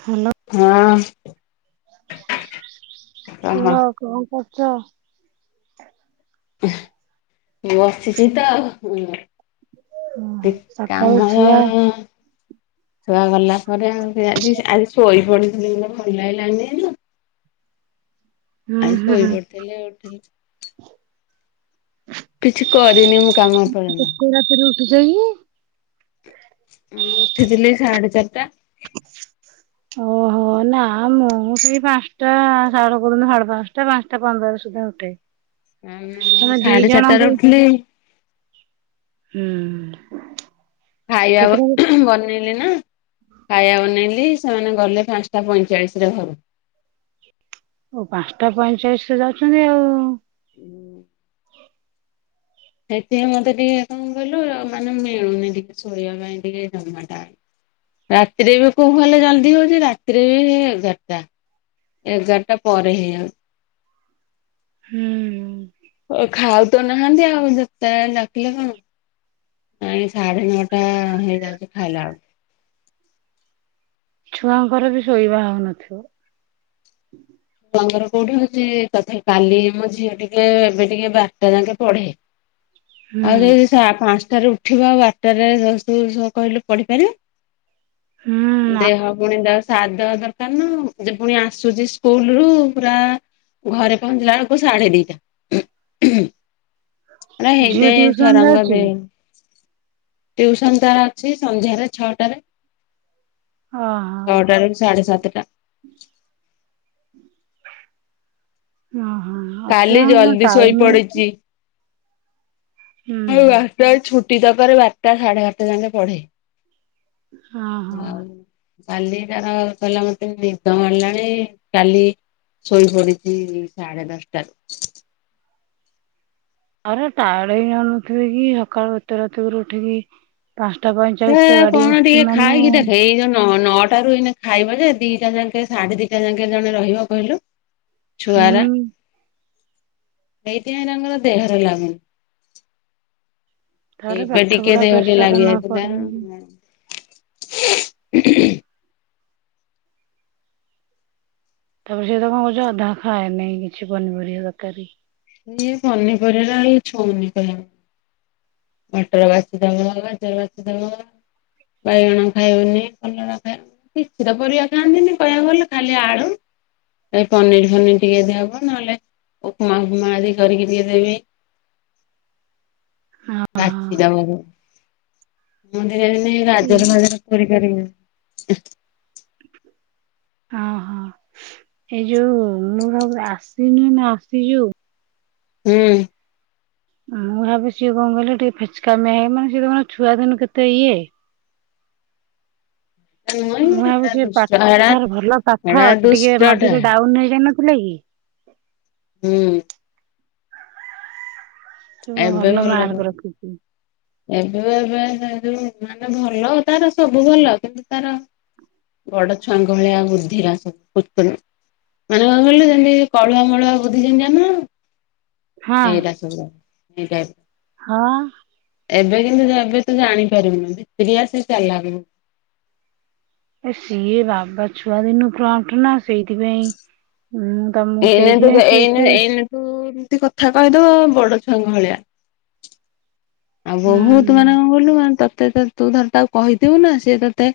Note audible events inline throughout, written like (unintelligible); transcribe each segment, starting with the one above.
Hello, ହଁ କହ କୁହ କଣ କ ଚ ଏଇ ବସିଛି ତ ଓହୋ ଦେ, ସକାଳୁ କାମ ଛୁଆ ଛୁଆ ଗଲା ପରେ ଆଉଜି ଆଜି ଶୋଇ ପଡିଥିଲି ଭଲ ଲାଗିଲାଣି। ହୁଁ ଆଜି ହୁଁ ଶୋଇ ପଡଥିଳୀ, ଉଠିଲି କିଛି କରିନି ମୁଁ କାମ ଏପର୍ଯ୍ୟନ୍ତ। (unintelligible) ଯାଇ ମୁଁ ଉଠିଥିଲି ସାଢେ ଚାରିଟା। ଓହୋ। ହ ନା ମୁଁ ସେଇ ପାଞ୍ଚଟା ସାଡ କରନ୍ତୁ ସାଢେ ପାଞ୍ଚଟା ପାଞ୍ଚଟା ପନ୍ଦର ସୁଦ୍ଧା ଉଠେ। ଉଁ, ମୁ ତମେ ଦି ସାଢେ ଜଣଙ୍କୁ ଚାରିଟାରେ ଉଠିଲି। ହୁଁ। ଖାଇବା, କେତେଟା ବନେଇ ହେଲେ ନା ଖାଇବା ବନେଇଲି ସେମାନେ ଗଲେ ପାଞ୍ଚଟା ପଇଁଚାଳିଶ ରେ ଘରୁ। ଓ ପାଞ୍ଚଟା ପଇଁଚାଳିଶ ରେ ଯାଉଛନ୍ତି ଆଉ। ହୁଁ। ସେଥିପାଇଁ ମତେ ଟିକେ କଣ କହିଲୁ, ମାନେ ମିଳୁନି ଟିକେ ଶୋଇବା ପାଇଁ ଟିକେ ଜମାଟା। ରାତିରେ ବି କୋଉ ହେଲେ ଜଲଦି ହଉଛି, ରାତିରେ ବି ଏଗାରଟା। ଏଗାରଟା ପରେ ହେ ଆଉ ହୁଁ। ଓ ଖାଉ ତ ନାହାନ୍ତିି, ଆଉ ଯେତେଳେ ଡାକିଲେ କଣ। ନାଇଁ ସାଢେ ନଅଟା ହେଇଯାଉଛି ଖାଇଲା ବେଳୁ। ଛୁଆଙ୍କର ବି ଶୋଇବା ହଉନଥିବ। ଛୁଆଙ୍କର କୋଉଠି ହଉଛି, ତଥାପି କାଲି ମୋ ଝିଅ ଟିକେ ଏବେ ଟିକେ ବାରଟା ଯାଙ୍କେ ପଢେ। ହୁଁ। ଆଉ ଯଦି ପାଞ୍ଚଟାରେ ଉଠିବ ଆଉ ଆଠଟାରେ (inaudible) କହିଲୁ ପଢିପାରିବେ? ହୁଁ। ନା ଦେହ ପୁଣି ତା ସାଦ୍ ଦବା ଦରକାର ନା ଯେ ପୁଣି ଆସୁଛି ସ୍କୁଲୁ ରୁ ପୁରା। ଘରେ ପହଞ୍ଚିଲା ବେଳକୁ ସାଢେ ଦିଟା। ଆଲା ଝିଅ ହେଇତ ଟିଉସନ ସରଙ୍ଗା ଯାଉଛି ବେ (inaudible) ଟିଉସନ୍ ତାର ଅଛି ସନ୍ଧ୍ୟାରେ ଛଅଟାରେ। ଓହୋ। ଛଅଟା ରୁ ସାଢେ ସାତଟା। ହଁ ହଁ। କାଲି ଜଲ୍ଦି ଶୋଇ ପଡିଛି। ହୁଁ। (unintelligible) ଛୁଟି ଦବାରେ ବାରଟା ସାଢେ ବାରଟା ଯାଏ ପଢେ। ହଁ। ଆଉ କାଲି ତାର କହିଲା ମତେ ନିଦ ମାଡିଲାଣି କାଲି। ଶୋଇପଡ଼ିଛି ସାଢେ ଦଶଟାରୁ। ଆର ଟାୟାର୍ଡ଼ ହେଇଯାଉନଥିବେ କି ସକାଳୁ ଏତେ ରାତିକିରୁ ଉଠିକି। ପାଞ୍ଚଟା ପ। ସେ କଣ ଟିକେ ଖାଇକି ଦେଖେ ଏଇତ ନଅ। ଖାଇବ ଯେ ଦିଟା ଯାଏ ସାଢେ ଦିଟା ଯାକେ ଜଣେ ରହିବ କହିଲୁ। ଛୁଆରା ହୁଁ ଏଇତି ପାଇଁ ତାଙ୍କର ଦେହରେ ଲାଗୁନି। ଥରେ ଏବେ ପାଠ ଟିକେ ପଢା ଦେହରେ ପ୍ରେସର ନ ପଡୁନି କି? ଲାଗିଯାଇଥିଲା। ତାପରେ ସେ ତ କଣ କହୁଛି ଅଧା ଖାଏ ନେହି କିଛି ପନିପରିବା ତରକାରୀ। ଇଏ ପନିପରିବା ହିଁ ଛୁଉନି କ। ମଟର ବାଛି ଦବ ଗାଜର ବାଛି ଦବ ବାଇଗଣ ଖାଇବନି କଲରା ଖାଇବନି। କିଛି ତ ପରିବା ଖାଆନ୍ତିନି କହିବାକୁ ଗଲେ ଖାଲି ଆଳୁ। ଏ ପନିର୍ ଫନିର୍ ଟିକେ ଯଦି ହବ ନହେଲେ ଉପମା ଫୁପମା ଆଦି କରିକି ଟିକେ ଦେବି। (inaudible) ମୁଁ ଦିନେ ଦିନେ ଗା (inaudible) ଜର ମଜରେ କରିପାରିବି ଓହୋ ଏଇ ଯୋଉ ମୁଁ ଭାବରେ ଆସିନୁ ନା ଆସି ଯୋଉ (inaudible) ହୁଁ। ମୁଁ ଭାବେ ସିଏ କଣ କହିଲ ଟିକେ ଫେଚକାମିଆ ହୁଏ ମାନେ ସିଏ ତ କଣ ଛୁଆଦିନୁ କେତେ ଇଏ। ନୁହେଁ ମୁଁ ହେରା ଭାବୁଛି ଦୁଷ୍ଟ ହେରା ପାଠ ଭଲ ପାଠ ହେରା ଟିକେ ଦୁଷ୍ଟଟା ମଝିରେ ଡାଉନ୍ ହେଇଯାଇନଥିଲେ କି। ହୁଁ। ତ ଭଲ ମାର୍କ ରଖୁଛି। ଏବେ ଏବେ ଯୋଉ ମାନେ ଭଲ ତାର ସବୁ ଭଲ କିନ୍ତୁ ତାର। ବଡ ଛୁଆଙ୍କ ଭଳିଆ ବୁଦ୍ଧିରା ସବୁ। ମାନେ କଣ କହିଲେ ଯେମିତି କଳୁଆ ମଳୁଆ ବୁଦ୍ଧି ଯେମିତି। ହଁ ଏଟ ସଟ (inaudible) ହଁ। ଏବେ କିନ୍ତୁ ଏବେ ତୁ ଜାଣିପାରିବୁନି ଭିତିରିଆ ସେ ଚାଲାକ୍। ଏ ସିଏ ବାବା ଛୁଆ ଦିନଠୁ ପ୍ରମଟ୍ ନା ସେଇଥିପାଇଁଁ। ଏଇନେ ତୁ ଏଇ ଏଇନେ ତୁ ଏମିତି କଥା କହିଦବ ବଡ ଛୁଆଙ୍କ ଭଳିଆ। ଆଉ ହୁଁ ବହୁତ ମାନେ କଣ କଲୁ ତତେ ତ ତୁ ଥରେ ତାକୁ କହିଥିବୁ ନା ସିଏ ତତେ।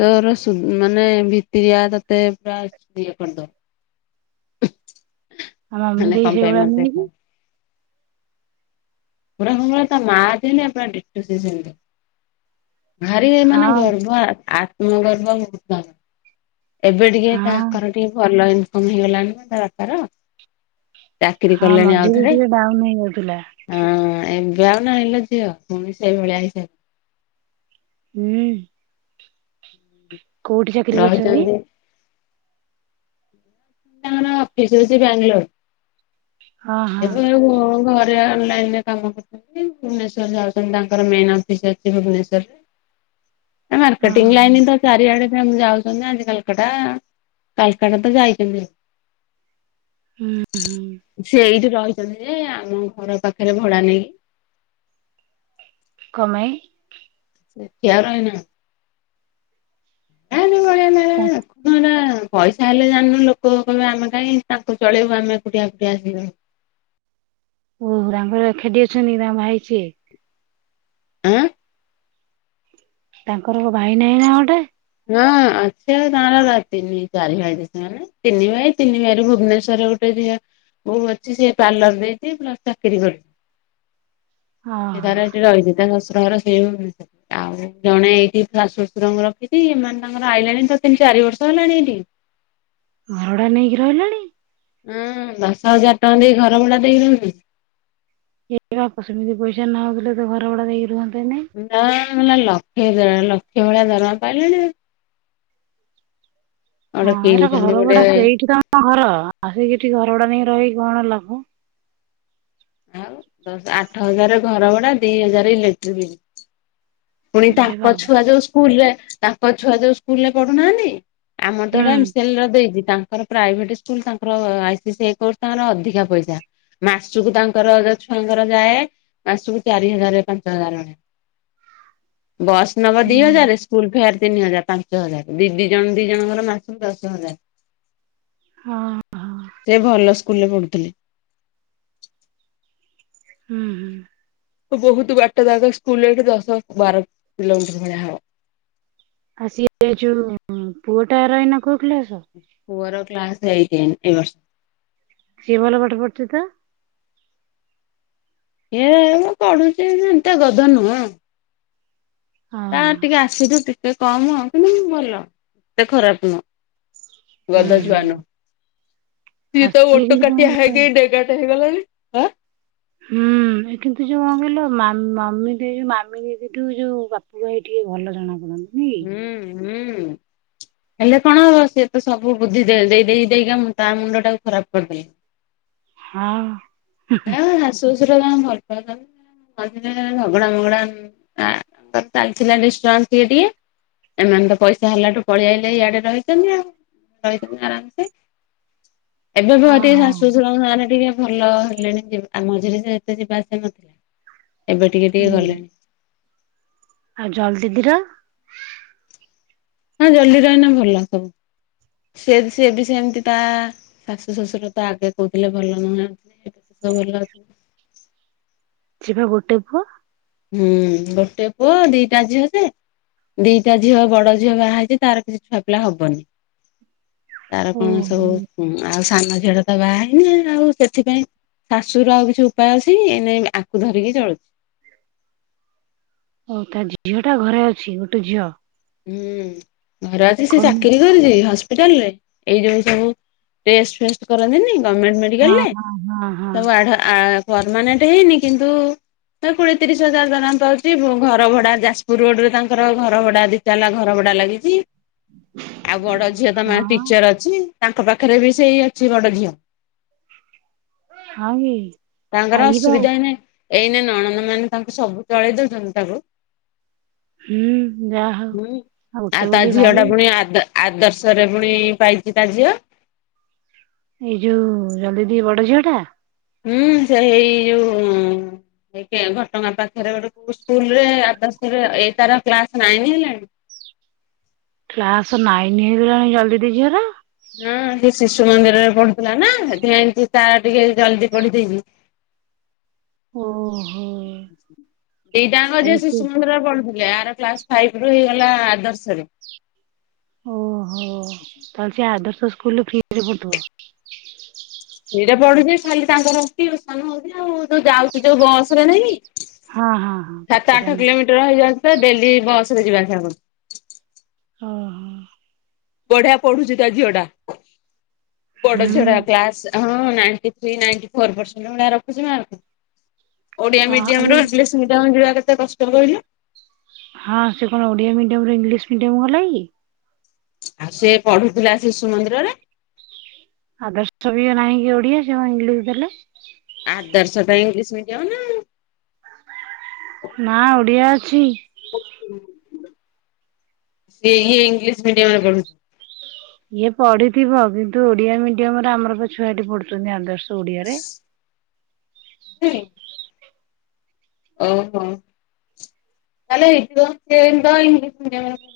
ତୋର ସୁ ମାନେ ଭିତିରିଆ ତତେ ପୁରା ଇଏ କରିଦବ। ଆମ ମାମୁନି ମାନେ ଦେଇ କଣ ପାଇଁ ସେଇଭଳିଆ ମତେ ନୁହଁକି। ପୁରା ପୁରା ସମରେ (inaudible) ତା (inaudible) ମା ଆପଣ ଟୁ ସ ଭାରି ଏ ମାନେ ହଁ ଗର୍ଭ ତ ଗର୍ବ ମୁର୍ତ୍ତ ଏବେ ଟିକେ ହଁ ତାଙ୍କର ଟିକେ ଭଲ ଇନିକମ୍ ହେଇଗଲାଣି ନା ତା ବାପର ହଁ ମଝିରେ ଟିକେ ଡାଉନ ହେଇଯାଇଥିଲା ହଁ ଏବେ ଆଉ ନାଇଲ ଝିଅ ପୁଣି ସେଇଭଳିଆ ହୋଇସାରି ହୁଁ କୋଉଠି ଚାକିରି କରିଛନ୍ତି ରହିଛନ୍ତି ତାଙ୍କର ପିଜି ହଉଛି ହଁ ହଁ ବାଙ୍ଗଲର୍ ଏବେ ଘରେ ଅନଲାଇନ ରେ କାମ କରୁଛନ୍ତି ଭୁବନେଶ୍ୱର ଯାଉଛନ୍ତି ତାଙ୍କର ମେନ୍ ଅଫିସ ଅଛି ଭୁବନେଶ୍ଵରରେ (inaudible) ଆ ହଁ ମାର୍କେଟିଂ ଲାଇନ ତ ଚାରି ଆଡେ ଆମ ଯାଉଛୁ ଆଜି କାଲକାଟା କାଲକାଟା ତ ଯାଇଛନ୍ତି ହୁଁ ହୁଁ ସେ ଏଇଠି ରହିଛନ୍ତି ଯେ ଆମ ଘର ପାଖରେ ଭଡା ନେଇକି କ ପାଇଁ କାର ନା କଆ ନା (unintelligible) ପଇସା ହେଲେ ଜାଣିନୁ ଲୋକ କହେ ଆମେ କାହିଁ ତାଙ୍କୁ ଚଳେଇବୁ ଆମେ ଏକୁଟିଆ ଏକୁଟିଆ ଆସିବୁ ଓ ରଙ୍ଗର ଖେଡି ଅଛନ୍ତି ତାଙ୍କ ଭାଇ କିଏ ଆଁ ତାଙ୍କର ଭାଇ ନାହିଁ ନା ଗୋଟେ ହଁ ଆଛ ତାର ରାତିନି ଚାରି ଭାଇ (inaudible) ସୋନେ ତିନି ଭାଇ ତିନି ଭାଇ ରୁ ଭୁବନେଶ୍ୱରରେ ଗୋଟେ ଯିବା ମୁ ଅଛି ସେି ପାର୍ଲର ଦେଇଛି ପ୍ଲସ୍ ଚାକିରି କରୁଛି ସେ ଓହୋ ତାର ସେଠି ରହିଛି ତାଙ୍କ ଶଶୁର ଘର ସେଇଷ ଆଉ ଜଣେ ଏଇଠି ଶାଶୁ ଶଶୁରଙ୍କୁ ରଖିଛି ଏମାନେ ତାଙ୍କର ଆଇିଲଣି ତ ତିନି ଚାରି ବର୍ଷ ହେଲାଣି ଏଇଠି ଭଡା ନେଇକି ରହିଲେଣି ହୁଁ ଦଶ ହଜାର ଟଙ୍କା ଦେଇ ଘର ଭଡା ଦେଇକି ରହୁଛନ୍ତି ଏପ ସେମିତି ପଇସା ନ ହିଲଲେ ତ ଘରବଦୋଗରୁନ୍ତେନେ (inaudible) ନା ହେଲା ଲକ୍ଷ ଦେଢ଼ ଲକ୍ଷେ ଭଳିଆ ଦରମା ପାଇଲେଣି ଆଉ ଗୋଟେ ହଁ ଏଇଟ କିଣିଛନ୍ତି ଘର ଗୋଟେ ଭୁଡା ସେଇଠି ତମ ଘର ଆସିକି ଏଠି ଘର ଭଡା ନେଇକି ରହିିକି କଣ ଲାଭ ଆଉ ଦଶ ଆଠ ହଜାର ଘର ଭଡା ଦି ହଜାର ଇଲେକ୍ଟ୍ରିି ବିଲ୍ ପୁଣି ଏ ତାଙ୍କ ବାବା ଛୁଆ ଯୋଉ ସ୍କୁଲ ରେ ତାଙ୍କ ଛୁଆ ଯୋଉ ସ୍କୁଲ ରେ ପଢୁନାହାନ୍ତି ଆମର ତ ହୁଁ ଏଇଟା ଏମ୍ ସିଏଲ୍ ର ଦେଇଛି ତାଙ୍କୁ ତାଙ୍କର ପ୍ରାଇଭେଟ ସ୍କୁଲ ତାଙ୍କର ଆଇସି ସ କର୍ସ ତାଙ୍କର ଅଧିକା ପଇସା ମାସକୁ ତାଙ୍କର ଯୋଉ ଛୁଆଙ୍କର ଯାଏ ମାସକୁ ଚାରି ହଜାର ପାଞ୍ଚ ହଜାର ଅେ ବସ୍ ନବା ଦି ହୁଁ ହଜାର ସ୍କୁଲ ଫେୟାର ତିନି ହଜାର ପାଞ୍ଚ ହଜାର ଦି ଦି ଜଣ ଦି ଜଣଙ୍କର ମାସ କୁ ଦଶ ହଜାର ହଁ ହଁ ସେ ଭଲ ସ୍କୁଲ ରେ ପଢ଼ୁଥିଲେ ହୁଁ ହୁଁ ବହୁତ ବାଟ ଜାଗା ସ୍କୁଲରେ ଏଠି ଦଶ ବାର କିଲୋମିଟର ଭଳିଆ ହବ ଆଉ ସିଏ ଯୋ ପୁଅ ଟା ର ଏଇନା କଉ କ୍ଲାସ୍ ପୁଅର କ୍ଲାସ ଏଇଟ୍ ଏଇ ବର୍ଷ ସିଏ ଭଲ ପାଠ ପଡୁଛି ତ ଏ ମୁଁ ପଢୁଛି ଏତେ ଗଧ ନୁହଁ ହଁ ତା ଟିକେ ଆସୁଛୁ ଟିକେ କମ୍ ହ କିନ୍ତୁ ଭଲ ଏତେ ଖରାପ ନୁହଁ ହୁଁ ଗଦା ହୁଁ ଯୁଆନ ଆଉ ସିଏ ତ ସିଏ ଓଟ କିନ୍ତୁ କଣ କାଟିଆ କହିଲ ହେ କେ ଡେଙ୍ଗାଟେ ହେଇଗଲାଣି ହୁଁ କିନ୍ତୁ ଯୋଉ କଣ କହିଲ ମା ମାମି ଦିଦିଠୁ ଯୋଉ ବାପା ପୁ ଭାଇ ଟିକେ ଭଲ ଜଣା ପଡୁନି ହୁଁ ହୁଁ ହେଲେ କଣ ହବ ସିଏ ତ ସବୁ ବୁଧି ଦେଇ ଦେଇ ଦେଇକା ତା ମୁଣ୍ଡ ଟାକୁ ଖରାପ କରିଦେଲେ ହଁ ହଁ ଶାଶୁ ଶଶୁର ଜଣେ ଭଲ ପାଉଚନ୍ତି ମଝିରେ ଝଗଡା ମଗଡା ଚାଲିଥିଲା ଡ଼ିଷ୍ଟବାନ୍ସ ଟିକେ ଏମାନେ ତ ପଇସା ହେଲାଠୁ ପଳେଇଆଇଲେ ଇଆଡେ ରହିଛନ୍ତି ଆଉ ରହିଛନ୍ତି ଆରାମସେ (inaudible) ଏବେ ବି ଦେହ ହଁ ଟିକେ ହଁ ଶାଶୁ ଶଶୁର ମାନେ ଟିକେ ଭଲ ଆ ମଝିରେ ସେ ଏତେ ଯିବା ଆସିବା ନଥିଲା ଏବେ ଟିକେ ଟିକେ ହୁଁ ଗଲେଣି ଆଉ ଜଲ ଦିଦିର ହଁ ଜଲଦି ରହିନା ଭଲ ସବୁ ସେ ସିଏ ବି ସେମିତି ତା ଶାଶୁ ଶ୍ୱଶୁର ତ ଆଗେ କହୁଥିଲେ ଭଲ ନୁହଁ ଭଲ (unintelligible) ସିଏ ବା ଗୋଟେ ପୁଅ ହୁଁ ଗୋଟେ ପୁଅ ଦିଟା ଝିଅ ସେ ଦିଟା ଝିଅ ବଡ ଝିଅ ବାହା ହେଇଛି ତାର କିଛି ଛୁଆ ପିଲା ହବନି ତାର କଣ ଓହୋ ସବୁ ଆଉ ସାନ ଝିଅ ଟା ତ ବାହା ହେଇନି ଆଉ ସେଥିପାଇଁ ଶାଶୁ ର ଆଉ କିଛି ଉପାୟ ଅଛି ଏଇନେ ଆକୁ ଧରିକି ଚଳୁଛି ହଉ ତା ଝିଅ ଟା ଘରେ ଅଛି ଗୋଟେ ଝିଅ ହୁଁ ଘର ଅଛି ସେ ଚାକିରି (unintelligible) ହସ୍ପିଟାଲ ରେ ଏଇ ଯୋଉ ସବୁ ଟେଷ୍ଟ ଫେଷ୍ଟ କରନ୍ତିନି ଗମେଣ୍ଟ ମେଡିକାଲରେ ସବୁ ଆଡ୍ ଆ ପର୍ମାନେଣ୍ଟ ହେଇନି କିନ୍ତୁ ହ କୋଡିଏ ତିରିଶ ହଜାର ଦରମା ପାଉଚି, ଘର ଭଡା ଯାଜପୁର ରୋଡ ରେ ତାଙ୍କର ଘର ଭଡା ଦି ତାଲା ଘର ଭଡା ଲାଗିଛି ଆଉ ବଡ ଝିଅ ତ ମା ଟିଚର ଅ ଅ ତାଙ୍କ ପାଖରେ ବି ସେଇ ଅଛି ବଡ ଝିଅ କି ତାଙ୍କର ଆଇବ ଆଉ ଅସୁବିଧା ହେଇନି ଏଇନେ ନଣନ୍ଦ ମାନେ ତାଙ୍କୁ ସବୁ ଚଳେଇ ଦଉଛନ୍ତି ତାକୁ ହୁଁ ଯାହା ହଉ ହୁଁ ଆଉ ଗୋଟେ ତା ବୋଲି ଝିଅ ଭାଇ ଟା ପୁଣି ଆଦ ଆଦର୍ଶରେ ପୁଣି ପାଇଛି ତା ଝିଅ ଏଇ ଯୋଉ ଜଲ୍ ଦି ବଡ ଝିଅ ଟା ହୁଁ ସେ ଏଇ ଯୋଉ ଘଟ ଗାଁ ପାଖରେ ଗୋଟ ସ୍କୁଲରେ ଆଦର୍ଶରେ ଏଇ ତାର କ୍ଲାସ ନାଇନ୍ ହେଲାଣି କ୍ଲାସ ନାଇନ୍ ହେଲାଣି ଜଲ୍ ଦିଦି ଝିଅର? ହୁଁ ସେ ଶିଶୁ ମନ୍ଦିରରେ ପଡୁଥିଲା ନା ସେଥି ଲାଗି ତାର ଟିକେ ଜଲଦି ପଢ଼ି ଦେଇଛି। (inaudible) ଓହୋ ଦିଟାଙ୍କ ଝିଅ ତାହେଲେ ସେ ଶିଶୁ ମନ୍ଦିରରେ ପଢୁଥିଲେ ଆର କ୍ଲାସ୍ ଫାଇବ ରୁ ହେଇଗଲା ଆଦର୍ଶ ରେ। ଓହୋ ତାହେଲେ ସେ ଆଦର୍ଶ ସ୍କୁଲରେ ଫି ରେ ପଢୁଥିବ ଫ୍ରିରେ ପଡୁଛି ଖାଲି ତାଙ୍କର ଟିଉସନ ହଉଛି ଆଉ ଯୋଉ ଯାଉଛି ଯୋଉ ବସ ରେ ନାଇଁ ହଁ ହଁ ହଁ ସାତ ଆଠ ପଢୁଛନ୍ତି କିଲୋମିଟର ହେଇଯାଉଛି ତ ଡେଲି ବସ୍ ରେ ଯିବା ଆସିବା କରୁଛି ଅ ହ। ବଢିଆ ପଢୁଛି ତା ଝିଅଡା ବଡ ହୁଁ ଝିଅଟା କ୍ଲାସ ହଁ ninety three ninety four percent ଭଳିଆ ରଖୁଚି ମାର୍କ। ଓଡିଆ ହଁ ମିଡିୟମ ଆରେ ରୁ ଇଂଲିଶ୍ ମିଡିୟମ ଯିବା କେତେ କଷ୍ଟ କହିଲୁ। ହଁ ସେ କଣ ଓଡିଆ ମିଡିୟମ ରୁ ଇଂଲିଶ ମିଡିୟମ ଗଲା କି? ଆଉ ସେ ପଢୁଥିଲା ଶିଶୁ ମନ୍ଦିରରେ। ଆଦର୍ଶ ବି ଇଏ ନାହିଁ କି ଓଡିଆ ସେ କଣ ଇଂଲିଶ ଦେଲେ। ଆଦର୍ଶ ତ ଇଂଲିଶ ମିଡିୟମ। ଆଉ। ନା ଓଡିଆ ଅଛି। ସେ ଇ ଇଂଲିଶ ମିଡିୟମରେ ପଢୁ ଇଏ ପଢିଥିବ କିନ୍ତୁ ଓଡିଆ ମିଡିୟମ ରେ ଆମର ବା ଛୁଆ ଏଠି ପଢୁଛନ୍ତି ଆଦର୍ଶ ଓଡିଆରେ। (unintelligible) ଓ ହୋ। ତାହେଲେ ହେଇଥିବ (unintelligible) ଇଂଲିଶ ମିଡିୟମରେ ପ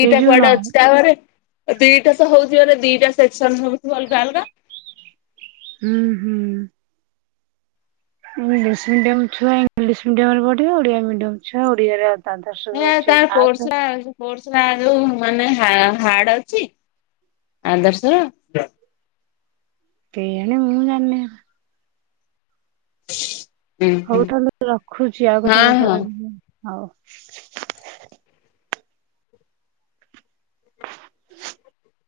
ସେ ଯୋଉ ନ କୁଆଡେ ଅଛି ତାପରେ ଦିଟା ସହ ହଉଥିବରେ ଦିଟା ସେକ୍ସନ ହଉଥିବ ଅଲଗା ଅଲଗା। ହୁଁ ହୁଁ। ଇଂଲିଶ ମିଡିୟମ ଛୁଆ ଇଂଲିଶ ମିଡିୟମ ରେ ପଢିବ ଓଡିଆ ମିଡିୟମ ଛୁଆ ଓଡିଆରେ ଆ ହେ ତାର କୋର୍ସ ରା କୋର୍ସରା ଯୋଉ ମାନେ ହା ହାର୍ଡ ଅଛି ଆଦର୍ଶ ର। କେ ଜାଣି ମୁ ଜାଣିନି। ହୁଁ ହୁଁ ହଉ ତାହେଲେ ରଖୁଛି ଆଉ ହଁ କେତେବେଳେ ହଁ। କରି ହଉ।